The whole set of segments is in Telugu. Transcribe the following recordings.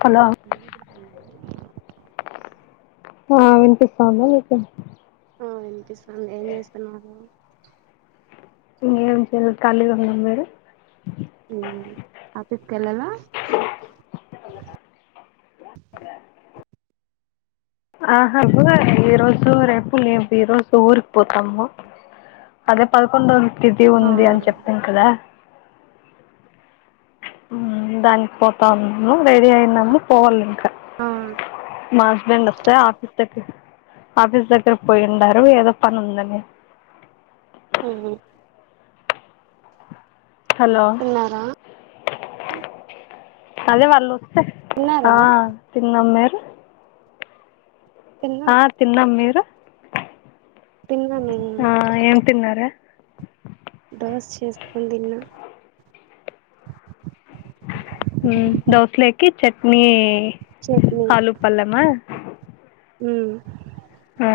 హల [inaudible] ఆ వినిపిస్తోందా నీకు అ వినిపిస్తాంది ఏం చేస్తున్నారు ఇంగేం చేయలె కలిగున్నాం మీరు ఊ ఆపీస్ కెళ్ళాల ఆహాబు ఈ రోజు రేపు లేవ్ ఈ రోజ్ ఊరిక్ పోతాము అదే పదకొండో తిది ఆ ఉంది అని చెప్పాం కదా ఉమ్మ్ దానిక్ పోతామ్ము రెడీ అయిందమ్ము పోవాలింకా ఆ మా హస్బెండ్ ఒస్తే ఆఫీస్ దకి ఆఫీస్ దగ్గర పోయూండారు ఏదో పన్ ఉందని ఉహు హలో ఉన్నారా అదే వాళ్ళుస్తే ఆ తిన్నారా తిన్నాం మీరు తిన్నాం ఆ తిన్నం మీరు తిన్నాను ఆ ఏం తిన్నారే దోస్ చేసుకొన్ తిన్న ఉహ్మ్ దోసలేకి చట్నీ చట్నీ పాలు పల్లమా ఉమ్ అ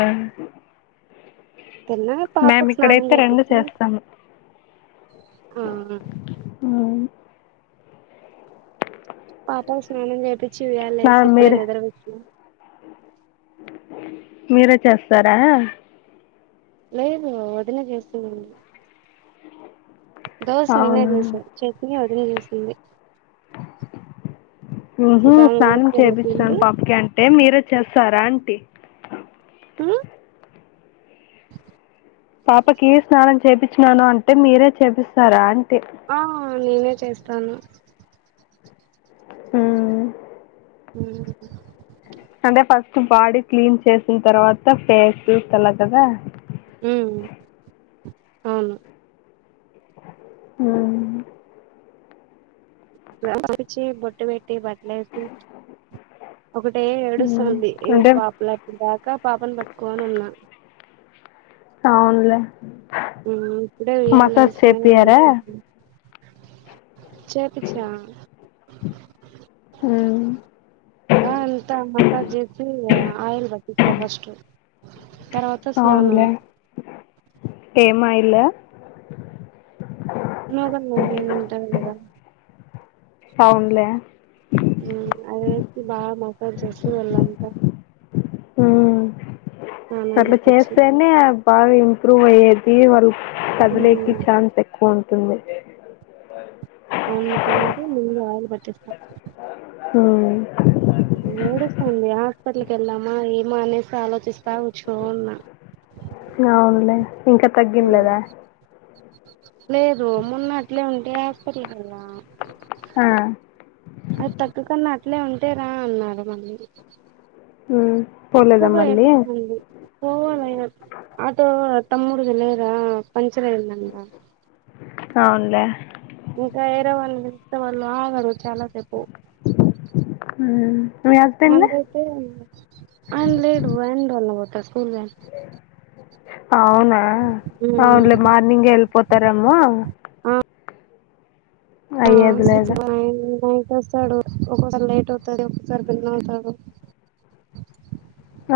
తిన్నా పాపక్ స్నానం ఇక్కడైతే రెండు చేపిచ్చి చేస్తాము ఆ ఆ పాపం స్నానం చేయించి ఉయ్యాలల ఏసిన ఇప్పుడే మీరే నిద్ర పూచ్చిన మీరే చేస్తారా లేదు వదిన చేస్తుంది దోశ నేనే అవునా చేసాం చట్నీ వదిన చేసింది ఉహు ఇక ఆమె స్నానం ఊరికి చేపించినాను వెళ్ళిపోయింది పాపకి అంటే మీరే చేస్తారా అంటీ ఉ పాపకి స్నానం చేపచ్చినాను అంటే మీరే చేపిస్తారా అంటే ఆ నేనే చేస్తాను ఉ ఉహు అంటే ఫస్ట్ బాడీ క్లీన్ చేసిన తర్వాత ఫేస్ చూస్త అలా కదా ఉ అవును ఉ నవ్వు పిచ్చి బొట్టు పెట్టి తే ఒకటే ఏడుస్తుంది ఏడు అంటే ఆపలే ఇప్పటి దాకా పాపను పట్టుకోని ఉన్నా అవునులే ఉ ఇప్పుడే ఉయ్యాలల మసాజ్ వేసి మీ చేపియరా ముందుకు వచ్చిన చేపిచ్చినవా ఉమ్ బా అంతా మసాజ్ చేసి ఆయిల్ పట్టిస ఫస్ట్ తర్వాత స్నానం అవునులే ఏం ఆయిల్ నువ్వుల నూనె ఏదో ఉంటది కదా కావునులే ఉ అదే బాగా మసాజ్ చేసి ఒళ్లంతా ఉ స్నానం అట్లా చేపిచ్చి చేస్తేనే బాగా ఇంప్రూవ్ అయ్యేది వాళ్ళ కదిలేకి ఛాన్స్ ఎక్కువ ఉంటుంది అవును అనేది ముందు ఆయిలు పట్టిస్తాం ఉ ఏడుస్తుంది హాస్పిటల్కి ఎల్లమ ఏమో అనేసి ఆలోచిస్తా కూర్చొని ఉన్న అవునులే ఇంకా ఉ తగ్గింలేదా లేదు మొన్న అట్లే ఉంటే హాస్పిటల్కి వెళ్లే హా అది తగ్గకున్న అట్లే ఉంటే రా అన్నారు మళ్ళీ ఉ ఎక్కువగా ఏడుస్తుంది పోవాల అయిన ఆటో తమ్ముడుది లేద పంచర్ అయిందంట అవును లే ఇంకా వేరే వాళ్ళని పిలిస్తే వాళ్ళు ఆగరు చాలా సేపు ఉ మీ అత్త అండి మందైతే ఆయన లేడు వ్యాన్ వ్యాన్ లోనే పోత స్కూల్ వ్యాన్ అవునా అవున్లే మార్నింగే వెళ్లిపోతారేమో అ అయ్యేది సిక్స్ లేదు పైన ఉండొచ్చు వస్తాడు ఒకోసారి లేట్ అవుతాది ఒక్కసారి బిన్న అవుతాడు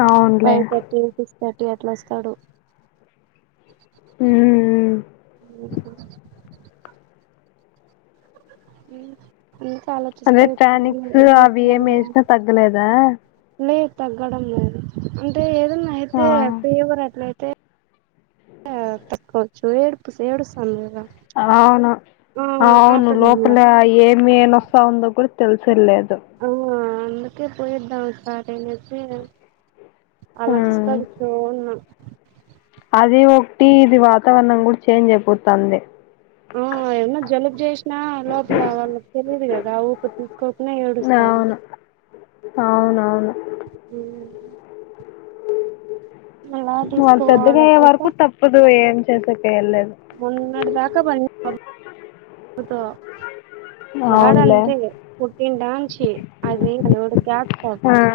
అవునులే ఫైవ్ థర్టీ సిక్స్ థర్టీ అట్లొస్తాడు హు హ్మ్ హు ఇంక [unintelligible] అదే టానిక్స్ అవి ఏం వేసిన తగ్గలేద లేద్ తగ్గడం లేదు అంటే ఏదన్న ఆ అయితే ఫీవర్ అట్లయితే తగ్గచ్చు [unintelligible] అవును అవును ఇంగ లోపల ఏ [unintelligible] తెలిసేలేదు అ అందుకే పొయ్యొద్దాం ఒకసారి అని చెప్పి ఉమ్. ఆలోచిస్తా కూచొన్న అది ఒకటి ఇది వాతవరణం గుడ చేంజ్ అయిపోతంది అ ఏమన్న జలుబు జేసిన లోపల వాళ్ళకి తెలియదు కద ఊపి [unintelligible] [unintelligible] నవును అవునవును హు మళ్ళా వాళ్ళు పెద్దగా తీసుకోవాల అయ్యే పోతే వరకు తప్పదు ఏం [unintelligible] మొన్నడి దాక [unintelligible] [unintelligible] అవునులే వాడంతే పుట్టిన డాంచి అది అడు గ్యాస్ ఆ ఫార్మర్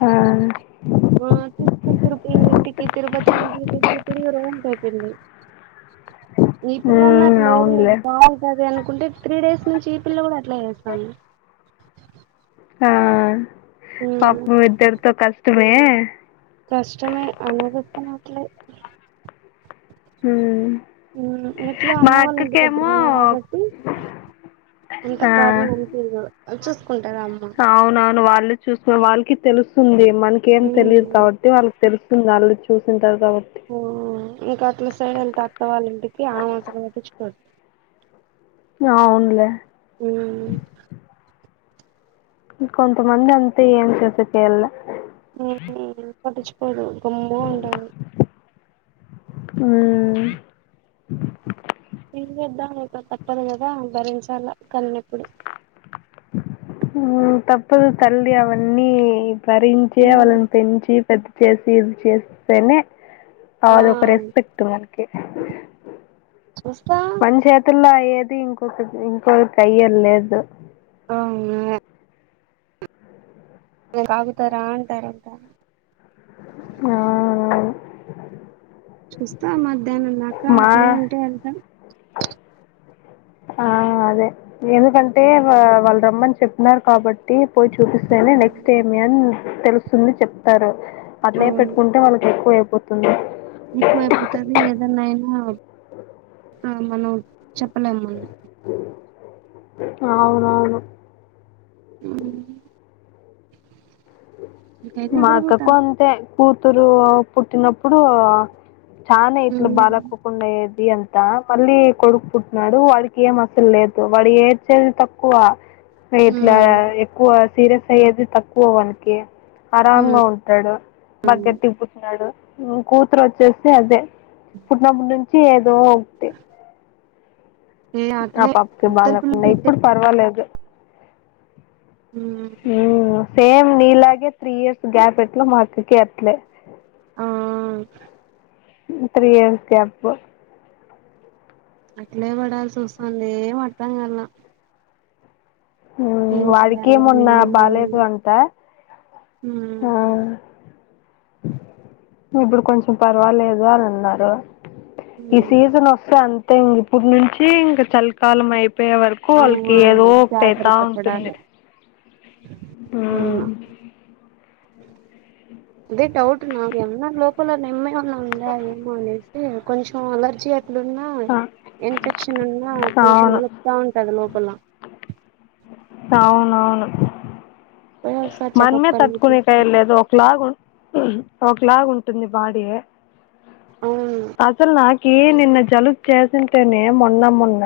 ఆ ఆ తీసుకోని [unintelligible] ఇంటికి తిరుపతికి ఇంటికి తిరిగి తిరిగి [unintelligible] అయిపోంది ఈ పిల్ల అన్న ఉమ్ అట్ల లేదు లే అవునులే బంటాది అనుకుంటే త్రీ డేస్ నుంచి ఈ పిల్ల గుడ అట్లే చేస్తంది ఆ ఉమ్ పాపము ఇద్దరితో కష్టమే కష్టమే [unintelligible] హు ఉమ్ ఎట్లో మా అమ్మ వాళ్ళ ఇంటి దగ్గర అక్కకేమో ఉన్నా కాబట్టి ఆ [unintelligible] చూసుకుంటార అమ్మ అవునవును వాళ్ళు చూసు వాళ్ళకి తెలుస్తుంది మనకేమి ఉమ్ తెలియదు కావట్టి వాళ్ తెలుస్తుంది వాళ్ళు చూసింటారు కావ ఇంక అట్ల సైడ్ అంటే అత్త వాళ్ళ ఇంటికి అమె అసలు పట్టించుకోదు అవున్లే ఊ కొంత మంది అంతే ఏం చేసేకి అయ్యల్లె పటిచుకోరు గమ్మున [unintelligible] హు ఎం చేద్దాం ఇంక తప్పదు కదా భరించాల కన్నప్పుడు తప్పదు తల్లి అవన్నీ [unintelligible] పెంచి పెద్ద చేసి ఇది చేస్తేనే ఆ అదొక రెస్పెక్ట్ మనకి చూస్తా మం [unintelligible] [unintelligible] అయ్యేది ఇంకొక ఇంకొక [unintelligible] అవును [unintelligible] ఆగుతార అంటారంట ఆ చూస్త మధ్యానం దాక మా అట్లే ఉంటాయి [unintelligible] ఆ అదే ఎందుకంటే వా వాళ్లు రమ్మని చెప్పినారు కాబట్టి టీ పోయి చూసేస్తేనే అవును నెక్స్ట్ ఏమని తెలుస్తుంది చెప్తారు అట్లనే పెట్టుకుంటే వాళ్లకి ఎక్కువ అయిపోతుంది ఎక్కువైపోతాది ఏదన్నా అయినా ఆ మనం చెప్పలేం అవును అవును ఉ మా అక్కకు అంతే కూతురు పుట్టినప్పుడు చానా ఇట్లా బాలేక ఉండేది అంతా మళ్లీ కొడుకు పుట్టినాడు వాడికి ఏం అసలు లేదు వాడు ఏ ఏడ్చేది తక్కువ ఇట్లా ఎక్కువ సీరియస్ అయ్యేది తక్కువ వానకి అరాంగ ఉంటాడు బాగా గట్టిగా పుట్టినాడు ఉ కూతురు వచ్చేసి అదే పుట్టినప్పుడు నుంచి ఏదో ఏ ఆ అట్లే పాపకి ఇద్దరు బాలేకుండా పిల్లలకట్టే ఇప్పుడు పరవాలేదు ఉ ఉ సేమ్ నీలాగే త్రీ ఇయర్స్ గ్యాప్ ఎట్లో మా అక్కకి అట్లే ఉ ఉ త్రీ ఇయర్స్ గ్యాపు అట్లే పడాల్సి వస్తుంది ఏం అర్థం కాలే ఉ వాడికి చేయాలో మొన్న ఏమో బాలేదు అంట ఉ ఇప్పుడు కొంచెం పర్వాలేదు అని అన్నారు ఈ సీజన్ అవును వ సో అంతే ఇంకా ఇప్పుటి నుంచి ఇంకా చలికాలం అయిపోయే వరకు ఎక్కువ వాళ్ళకి ఏదో జాగ్రత్త [inaudible] ఉంటుంది పడాలి హ్మ్. అవును అదే డౌట్ నాకేమన్నా లోపల నిమ్మ ఉన్నా ఉందా ఏమో అనేసి కొంచెం అలర్జీ అట్లున్న ఆ! ఇన్ఫెక్షన్ ఉన్నా కొంచెం అవును. నల బాగుంటాడు లోపల అవునవును [inaudible] మనమే కళ్ళ చూసుకోండి తట్టుకునేయట్లేదు ఒకలాగ ఒకలాగ ఉంటుంది బాడీ అవును అసలు నాకి నిన్న జలుబు చేసింది నే మొన్న మొన్న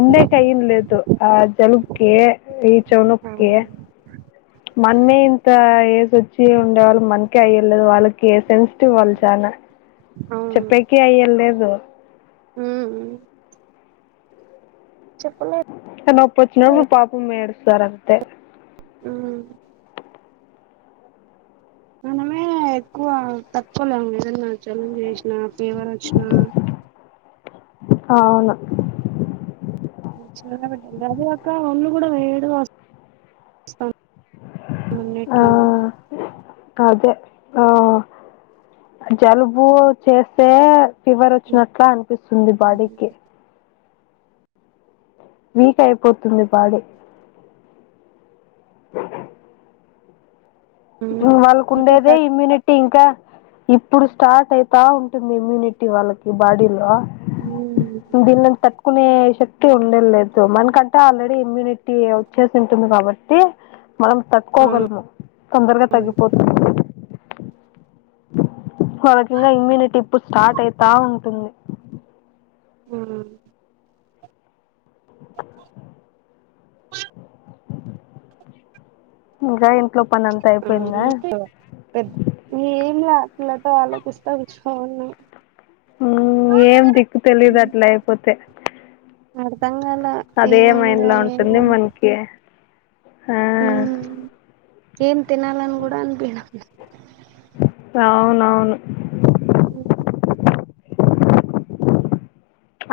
ఉండేకి అయ్య లేదు ఆ జలు కే ఈ చౌనొక్కే మనమే ఇంత ఏజ్ వచ్చి ఉండేవాళ్ళు మనకే అయ్యలేదు వాళ్లకి సెన్సిటివ్ వాళ్లు చానా అవును ఈ అయ్యలేదు ఉ చెప్పు మే త నొప్పి వచ్చినప్పుడు పాపం ఏడుస్తారు అంతే ఉ మనమే ఎక్కువ తట్టుకోలేము ఏదన్నా జలుబు చేసిన ఫీవర్ వచ్చినా అవును అదికాక ఒళ్ళు కూడా వేడిగా వ అవును ఉన్నట్టుండి ఇంకా అదే ఆ జలుబు చేస్తే ఫీవర్ వచ్చినట్లా అనిపిస్తుంది బాడీకి. వీక్ అయిపోతుంది బాడీ. వాళ్ళకు ఒక ఉండేదే థర్ ఇమ్యూనిటీ అంటే ఇంకా ఇప్పుడు స్టార్ట్ అయితా ఉంటుంది ఇమ్యూనిటీ వాళ్ళకి బాడీలో. దీనిని తట్టుకునే శక్తి ఉండల్లేదు మనకంటే ఆల్రెడీ ఇమ్యూనిటీ టీ వచ్చేసి ఉంటుంది కాబట్టి మనం ఆ తట్టుకోగలము. తొందరగా ఆ తగ్గిపోతుంది. మనకున్న ఇమ్యూనిటీ ఇప్పుడు స్టార్ట్ అవుతా ఉంటుంది. మ్ ఇక ఇంట్లో పని అంతా ఆ అయిపోయిందా? అంతే పెద్ద ఏం లా వీళ్ళతో ఆలోచిస్తా కూర్చున్నాం. ఏం దిక్కు తెలీదు అట్లా అయిపోతే. అర్థం కాలే అదే మైండ్లో ఉంటుంది మనకి ఆ ఏం తినాలని కూడా అనిపీయదు. అవునవును. ఉ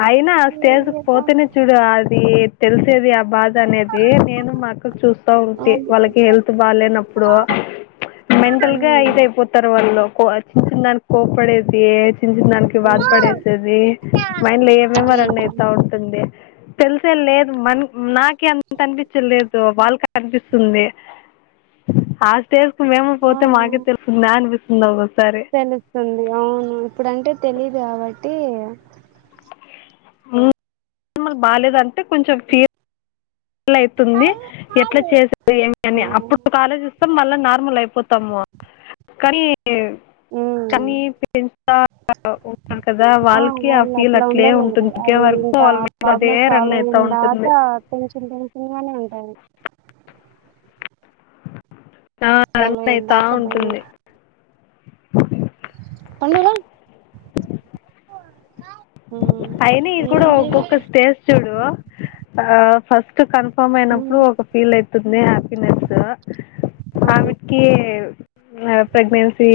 అయినా ఆ ఏం స్టేజ్ చేద్దాం పోతేనే చూడు అది తెలిసేది ఆ బాధ అనేది. అదే నేను మా అక్కకి చూస్తా ఉంటి అవును వాళ్ళకి హెల్త్ బాలేనప్పుడు. మెంటల్ గా ఇది అయిపో తారు వాళ్లు. చిన్న దానికి కోపడేసి చిన్న చిన్న దానికి బాధ పడేసేసి మైండ్లో ఏమేమౌ రన్ అవుతా ఉంటుంది. తెల్సల్లేదు మన్ నాకి అంత అనిపించలేదు వాళ్ళకి అనిపిస్తుంది. ఆ స్టేజ్ కు మేము పోతే అవును మాకే తెలుస్తుందా అనిపిస్తుంది ఒక్కోసారి. తెలుస్తుంది అవును ఇప్పుడ అంటే తెలీదు కాబట్టి. ఇంతకుముందు బాలేదంటే కొంచెం ఫియర్ ఎట్లా ఆ అవుతుంది. ఎట్లా చేసారు? ఏమి అని అప్పుడు ఆలోచి మళ్ళా నార్మల్ అయిపోతాము. కానీ ఉమ్ కానీ పేరెంట్స్ ఉంటారు కదా వాళ్ళకి ఆ వాళ్ళు ఫీల్ అట్లా అట్లే ఉండలేరు ఉంటుంది. తగ్గే అది వరకు ఇంకా వాళ్ళ మైండ్లో అదే ప్రాబ్లమ్ రన్ సాల్వ్ అవుతూ అయిందాక ఉంటుంది టెన్షన్ టెన్షన్ గానే ఉంటుంది. ఆ సాల్వ్ అంతే అయిన అయితా దాకా భయమే ఉంటుంది. పండూరం [unintelligible] అయినా ఇది కూడా ఏం చేయలేం ఒక్కొక్క స్టేజ్ చూడు ఫస్ట్ కన ఫమ్ అయినప్పుడు ఉమ్ ఒక ఫీల్ అయితుంది. హ్యాపీనెస్ అవును ఆమెకి ప్రెగ్నెన్సీ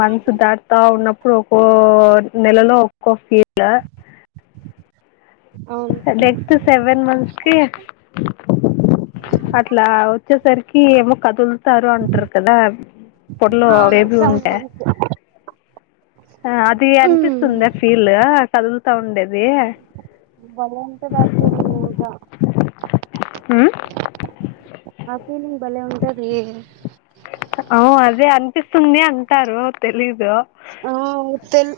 మంత్ దా దా ఉన్నప్పుడు ఒక్కో నెలలో ఒక్కో ఫీల్. అవును నెక్స్ట్ సెవెన్ మంత్స్ కీ అట్లా వచ్చేసరికి ఏమో కదులుతారు అంటారు కదా? పొట్లో ఆ బేబీ సెవెన్ ఉండే మంత్స్ ఆ అది ఉమ్ అనిపిస్తుంద ఆ ఫీల్ కదులుతా ఉండేది. భలే ఉంటది ఆ ఫీల్ ఇగ మ్ ఆ ఫీలింగ్ భలే ఉంటది. అ అదే అనిపిస్తుంది అంటారు తెలీదు ఆ అవుతేల్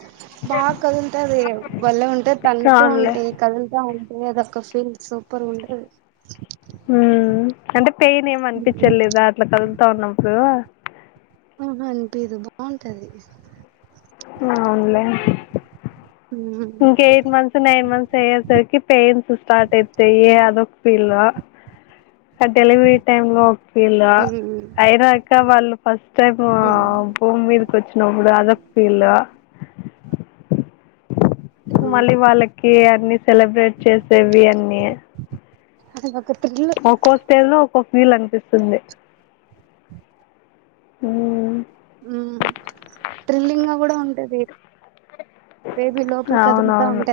బాగా కదులుతది బల్ల ఉంటే తంతూ అవునులే ఉంటేయి కదులుతా ఉంటాయి అదక్క ఫీల్ సూపర్ ఉంటది ఉ అంటే పెయిన్ ఏం అనిపించ లేదా అట్లా కదుల్తా ఉన్నప్పుడు ఆహ అనిపిదు బాగుంటది అవునులే ఇంక ఎయిట్ మంత్స్ నైన్ మంత్స్ అయ్యేసరికి పెయిన్స్ స్టార్ట్ అయితాయి అదొక ఫీల్ ఆ డెలివరీ టైమ్ లో ఒక ఫీల్ అయినాక వాళ్ళు ఫస్ట్ టైం హోమ్ మీదకి వచ్చినప్పుడు అదొక ఫీల్ మళ్ళీ వాళ్ళకి అన్నిీ సెలబ్రేట్ చేసేవి అన్నీ అది ఒక థ్రిల్ ఒక్కొక్క స్టేల్ లో ఒక్కొక్క ఫీల్ అనిపిస్తుంది అ ఉ ట్రిల్లింగ్ గా కూడా ఉంటది బేబీ లోపలు కదులుతా అవునవును ఉంటే